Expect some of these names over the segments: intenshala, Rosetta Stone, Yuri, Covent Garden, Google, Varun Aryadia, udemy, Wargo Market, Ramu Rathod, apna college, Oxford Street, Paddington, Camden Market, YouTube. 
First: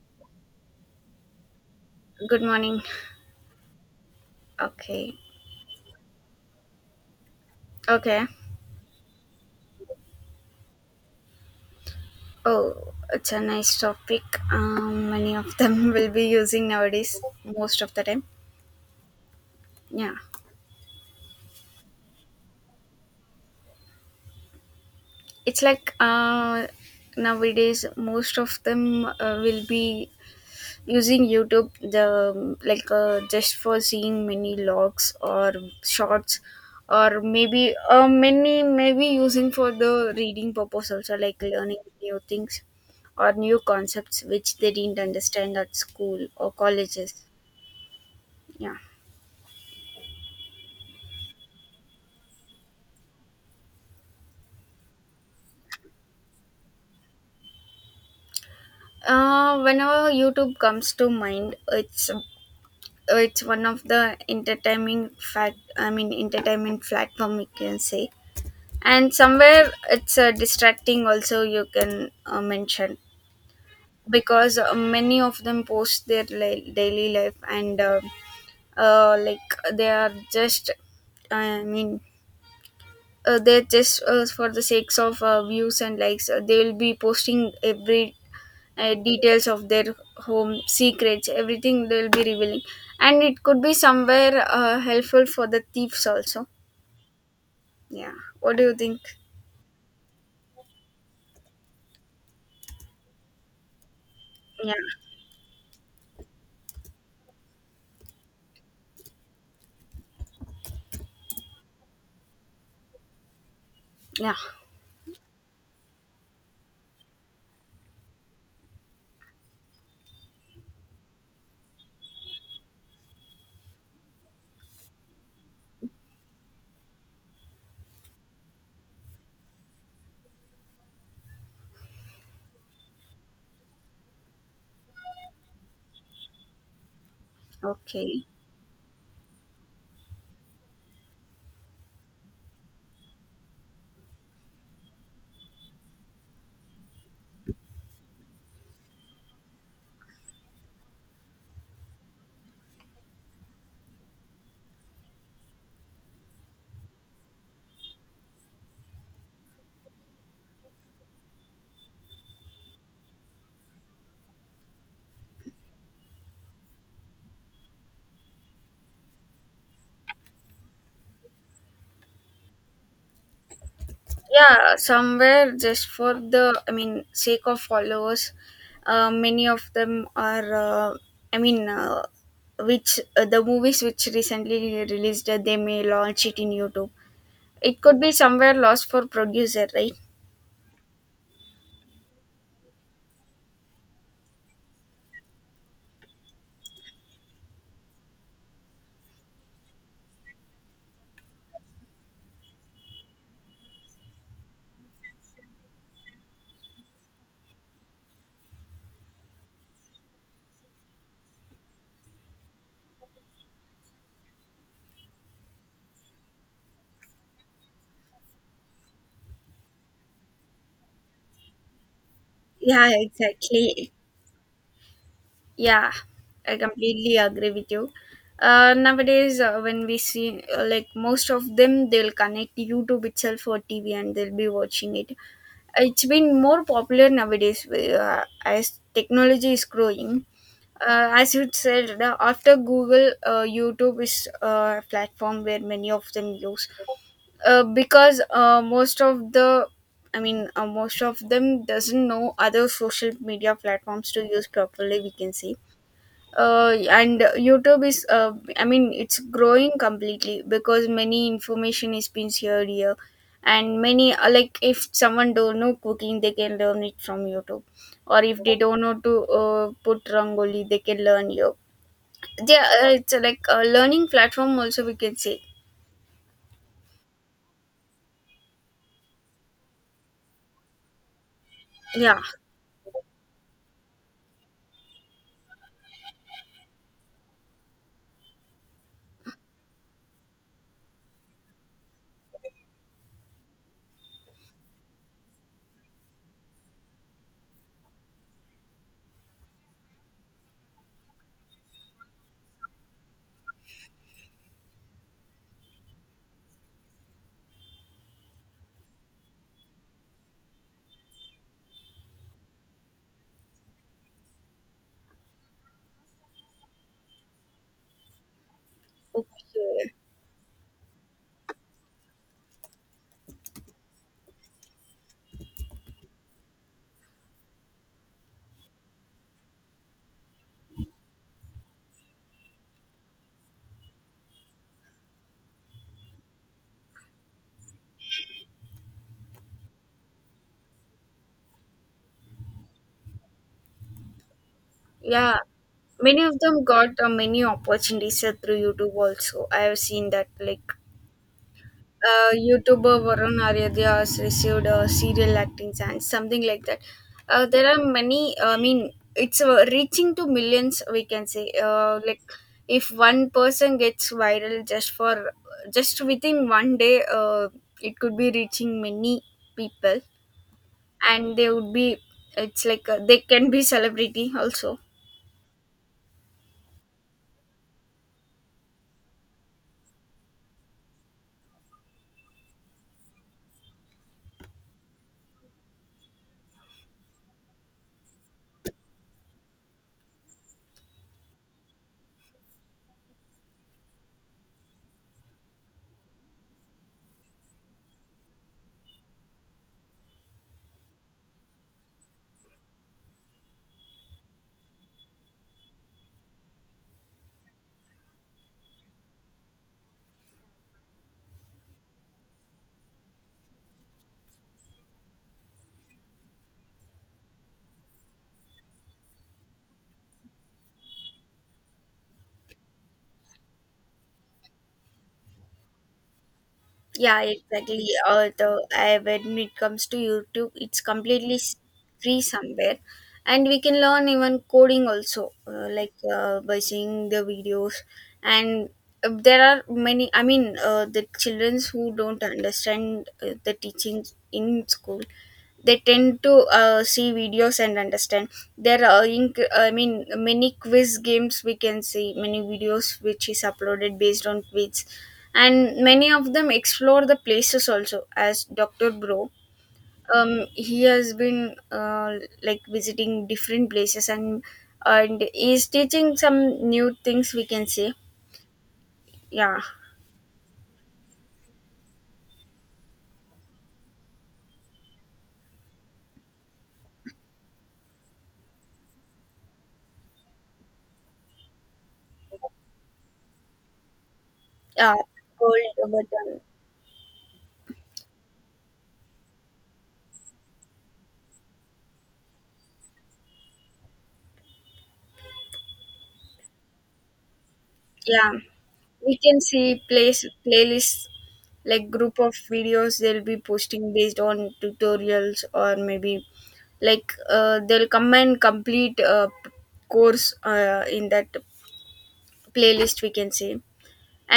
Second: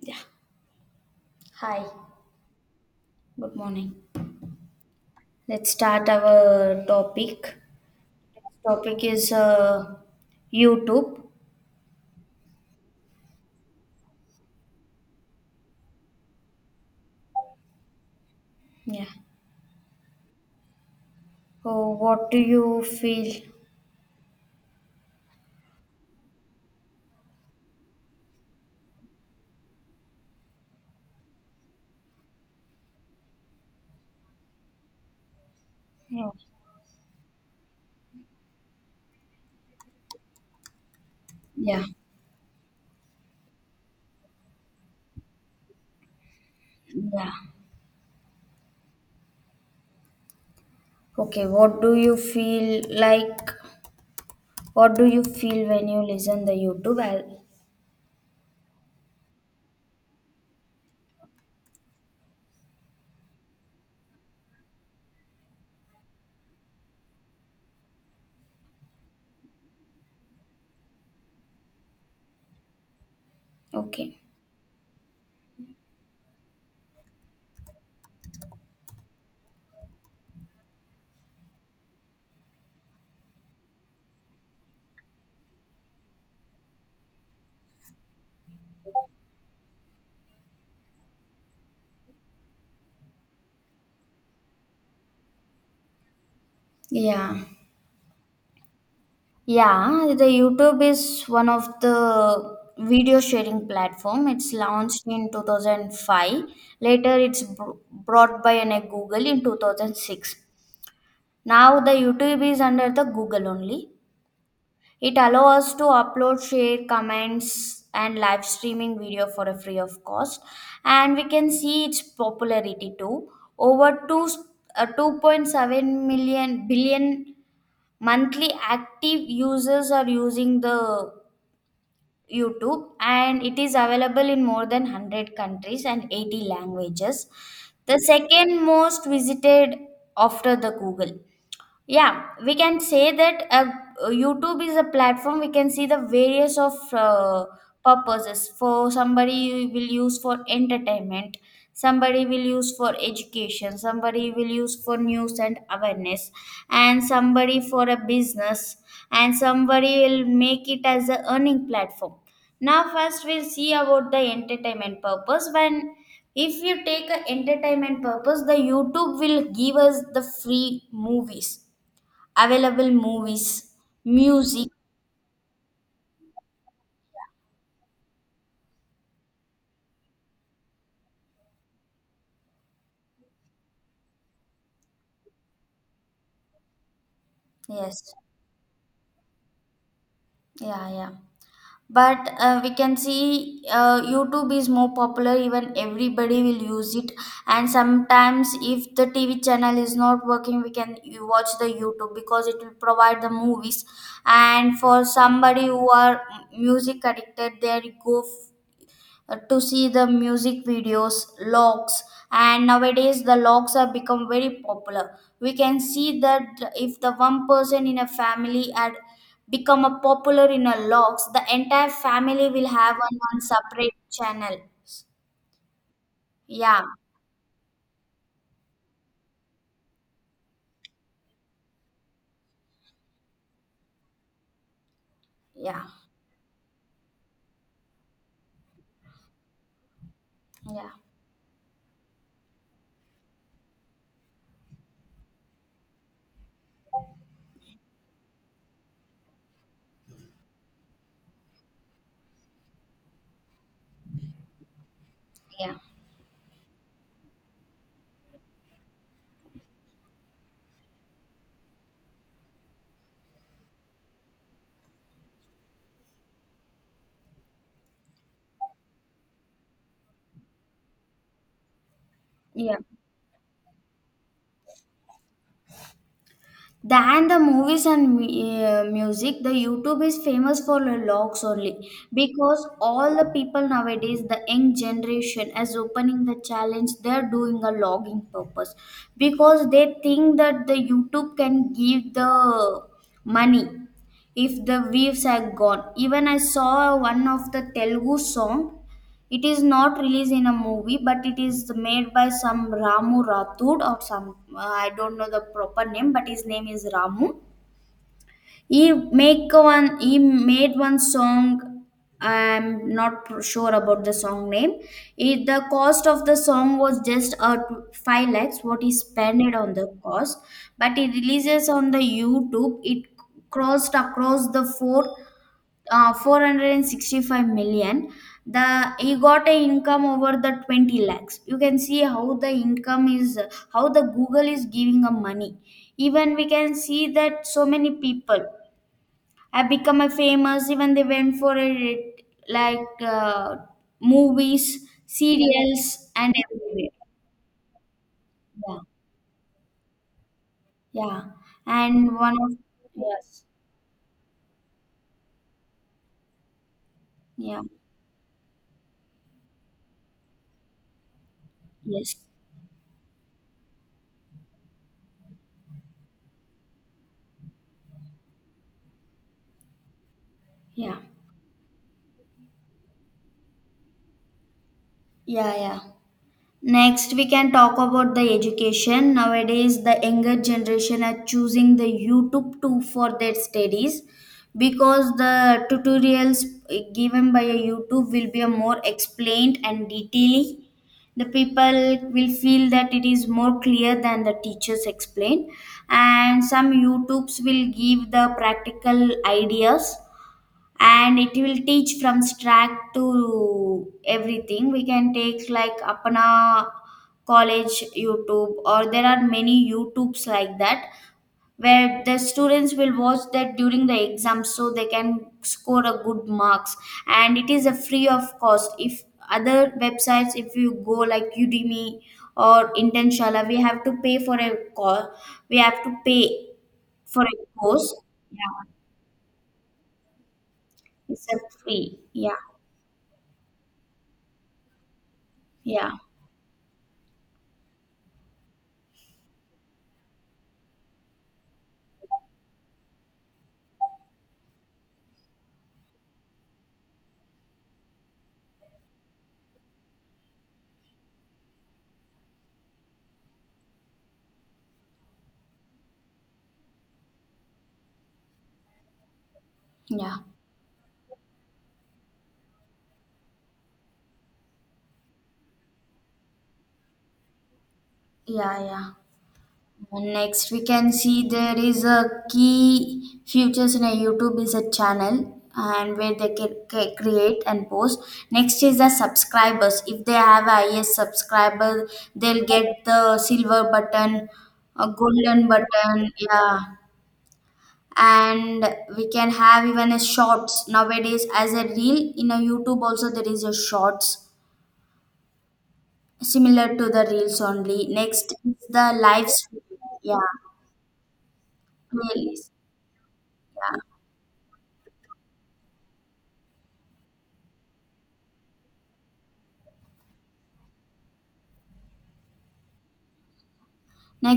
Yeah. Hi. Good morning. Good morning. Okay. Let's start our topic. Okay. Topic is YouTube. Oh, it's a nice topic. Many of them will be using nowadays, most of the time. Yeah. Yeah. So, what do you feel? It's like nowadays, most of them will be using youtube the just for seeing many logs or Yeah. shorts, or maybe many maybe using for the reading purpose also, like learning Yeah. new things or new concepts which they didn't understand at school or colleges. Yeah. Yeah. Okay. What do you feel like? What do you feel when you listen the YouTube? I Whenever youtube comes to mind, it's one of the entertaining fact I mean entertainment platform we can say, and somewhere it's distracting also, you can mention. Okay. Because many of them post their daily life and like they are just, i mean they're just for the sakes of views and likes, they will be posting every details of their home secrets, everything they'll be revealing. And it could be somewhere helpful for the thieves also. Yeah. Yeah. What do you think? Yeah, the YouTube is one of the video sharing platform. It's Yeah, launched in 2005. Later, it's brought by a Google in 2006. Now, the YouTube is under the Google only. yeah. It allows us to upload, share comments, and live streaming video for a free of cost. And we can see its popularity too. Over 2.7 million billion monthly active users are using the YouTube, and it is available in more than 100 countries and 80 languages. The Okay. second most visited after the Google. Yeah, we can say that youtube is a platform. We can see the various of purposes. For somebody will use for entertainment, somebody will use for education, somebody will use for news and awareness, and somebody for a business, and somebody will make it as a earning platform. Now first, we'll see about the entertainment purpose. When if you take a entertainment purpose, the youtube will give us the free movies, available movies, Yeah, music. somewhere just for the, sake of followers. Many of them are i mean uh, which the movies which recently released, they may launch it in youtube. It could be Yes, somewhere lost for producer, right? yeah, yeah. But we can see YouTube is more popular, even everybody will use it. And sometimes, if the TV channel is not working, we can you watch the YouTube because it will provide the movies. And for somebody who are music addicted, they go to see the music videos, logs. And nowadays the logs have become very popular. We can see that if the one person in a family had become a popular in a logs, the entire family will Yeah, have on one exactly. separate channel. Yeah, I Yeah. completely agree with you. Nowadays, when we see like most of them, they'll connect YouTube itself or TV and they'll be watching it. Yeah. It's been more popular nowadays as technology is growing. Yeah. As you said, after Google, YouTube is a platform where many of them use. Because most of the, most of them doesn't know other social media platforms to use properly, we can say. Yeah. And youtube is, it's growing completely because many information is being shared here. And many like if someone don't know cooking, they can learn it from youtube, or if they don't know to put rangoli, they can learn here. Yeah, Yeah. It's like a learning platform also, we can say. Than the movies and music, the youtube is famous for the logs only Yeah. because all the people nowadays, the young generation as opening the challenge, they're doing a logging purpose because they think that the youtube can give the money if the views are gone. Even I saw one of the telugu song. It is not released in a movie, but it is made by some Ramu Rathod or some I don't know the proper name, but his name is Ramu. He make one. He made one song. I'm not sure about the song name. The cost of the song was just 5 lakhs. What he spent on the Okay. cost, but he releases on the YouTube. It crossed across the four 465 million. The he got a income over the 20 lakhs. You can see how the income is, how the google is giving a money. Even we can see that so many people have become a famous. Even they went for a like movies, Yeah, serials, many and of them everywhere. got many opportunities through Yeah. youtube also, I have seen that, like Yeah. And one of. YouTuber Varun Yes. Aryadia has received a serial acting chance, something like that. Yeah. There are many. I mean, it's reaching to millions, we can say, Yes. like, if one person gets viral just for, just within one day, it could be reaching many people, Yeah. and they would be. It's like they can be celebrity also. Yeah. Yeah. Next, we can talk about the education. Nowadays, the younger generation are choosing the YouTube too for their studies because the tutorials given by a YouTube will be a more explained and detailed. The people will feel that it is more clear than the teachers explain, and some YouTubes will give the practical ideas, and it will teach from track to everything. We can take like apna college youtube or there are many youtubes like that where the students will watch that during the exam so they can score a good marks. And it is a free of cost. If other websites if you go like udemy or intenshala, we have to pay Yeah, for a exactly. course. Although Yeah, I, when it comes to YouTube, it's it's completely a free. free Yeah. somewhere. And we can learn even coding also, Yeah. By seeing the videos. And there are many. I mean, the childrens who don't understand the teachings in school, they tend to see videos and understand. There are many quiz games, we can see many videos which is uploaded based on quiz. And many of them explore the places also, as dr bro. Yeah, He has been like visiting different places, and is teaching some new things, we can see. yeah, yeah. Yeah, And next, we can see there is a key features in a YouTube is a channel and where they can create and post. Next is the subscribers. If they have a IS subscriber, they'll get the silver button, a yeah. golden Gold button. button. Yeah, and we can have even a shorts nowadays as a reel in a YouTube. Also, there is a shorts similar to the reels only. Yeah, Next is the we live can stream. see place Yeah. playlists, like group of Playlist. videos they'll be Yeah. posting based on tutorials, or maybe like they'll come and complete a course in that playlist, we can say.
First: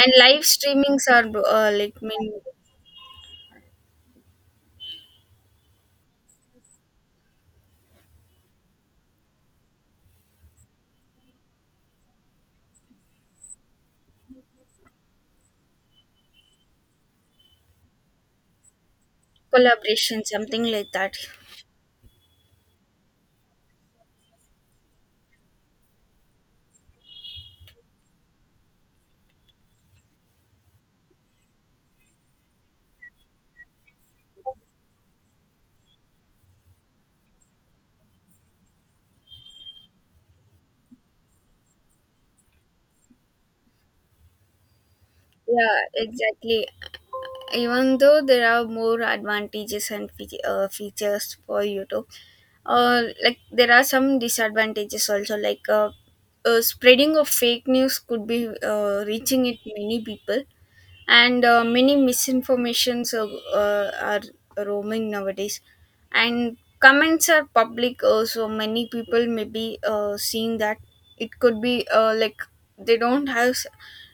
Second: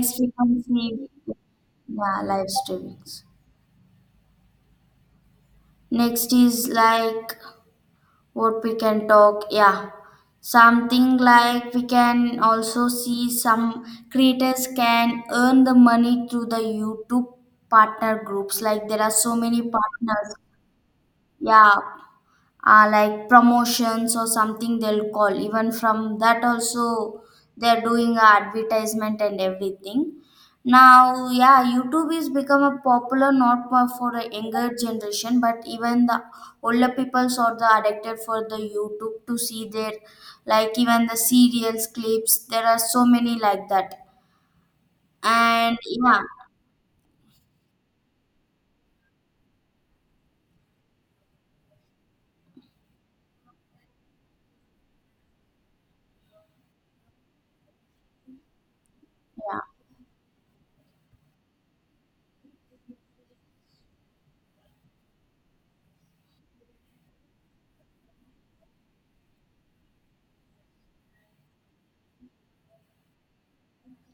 And live becomes streamings maybe, are like yeah, mean live streamings. Next is like what we can talk. Yeah. Something like we can also see some creators can earn the money through the YouTube partner groups. Like there are so many collaboration, partners. something like that. Yeah, like promotions or something they'll call even from that also. They're doing a advertisement and everything now. Yeah, youtube is become a popular, not for a younger generation, but even the older peoples are the addicted for the youtube to see their, like, even the serials clips. There are so many like that. Yeah, And yeah. exactly. Even though there are more advantages and features for youtube, like there are some disadvantages also, like spreading of fake news could be reaching it Yeah. many people. And many misinformations uh, are roaming nowadays. And comments are public, so many people may be seeing that. It could be like, they don't have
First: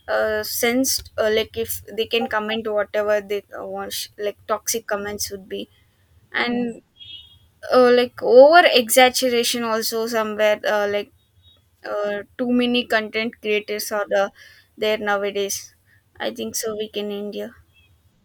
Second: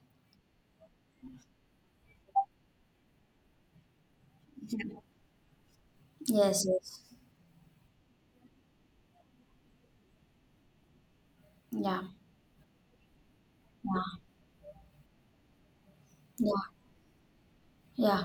sense, like if they can comment whatever they want, like toxic comments would be. Yes. And Yes. Like over exaggeration also somewhere, Yeah. Too many content creators are Yeah. the, there nowadays. I think Yeah. so we can end here. Yeah.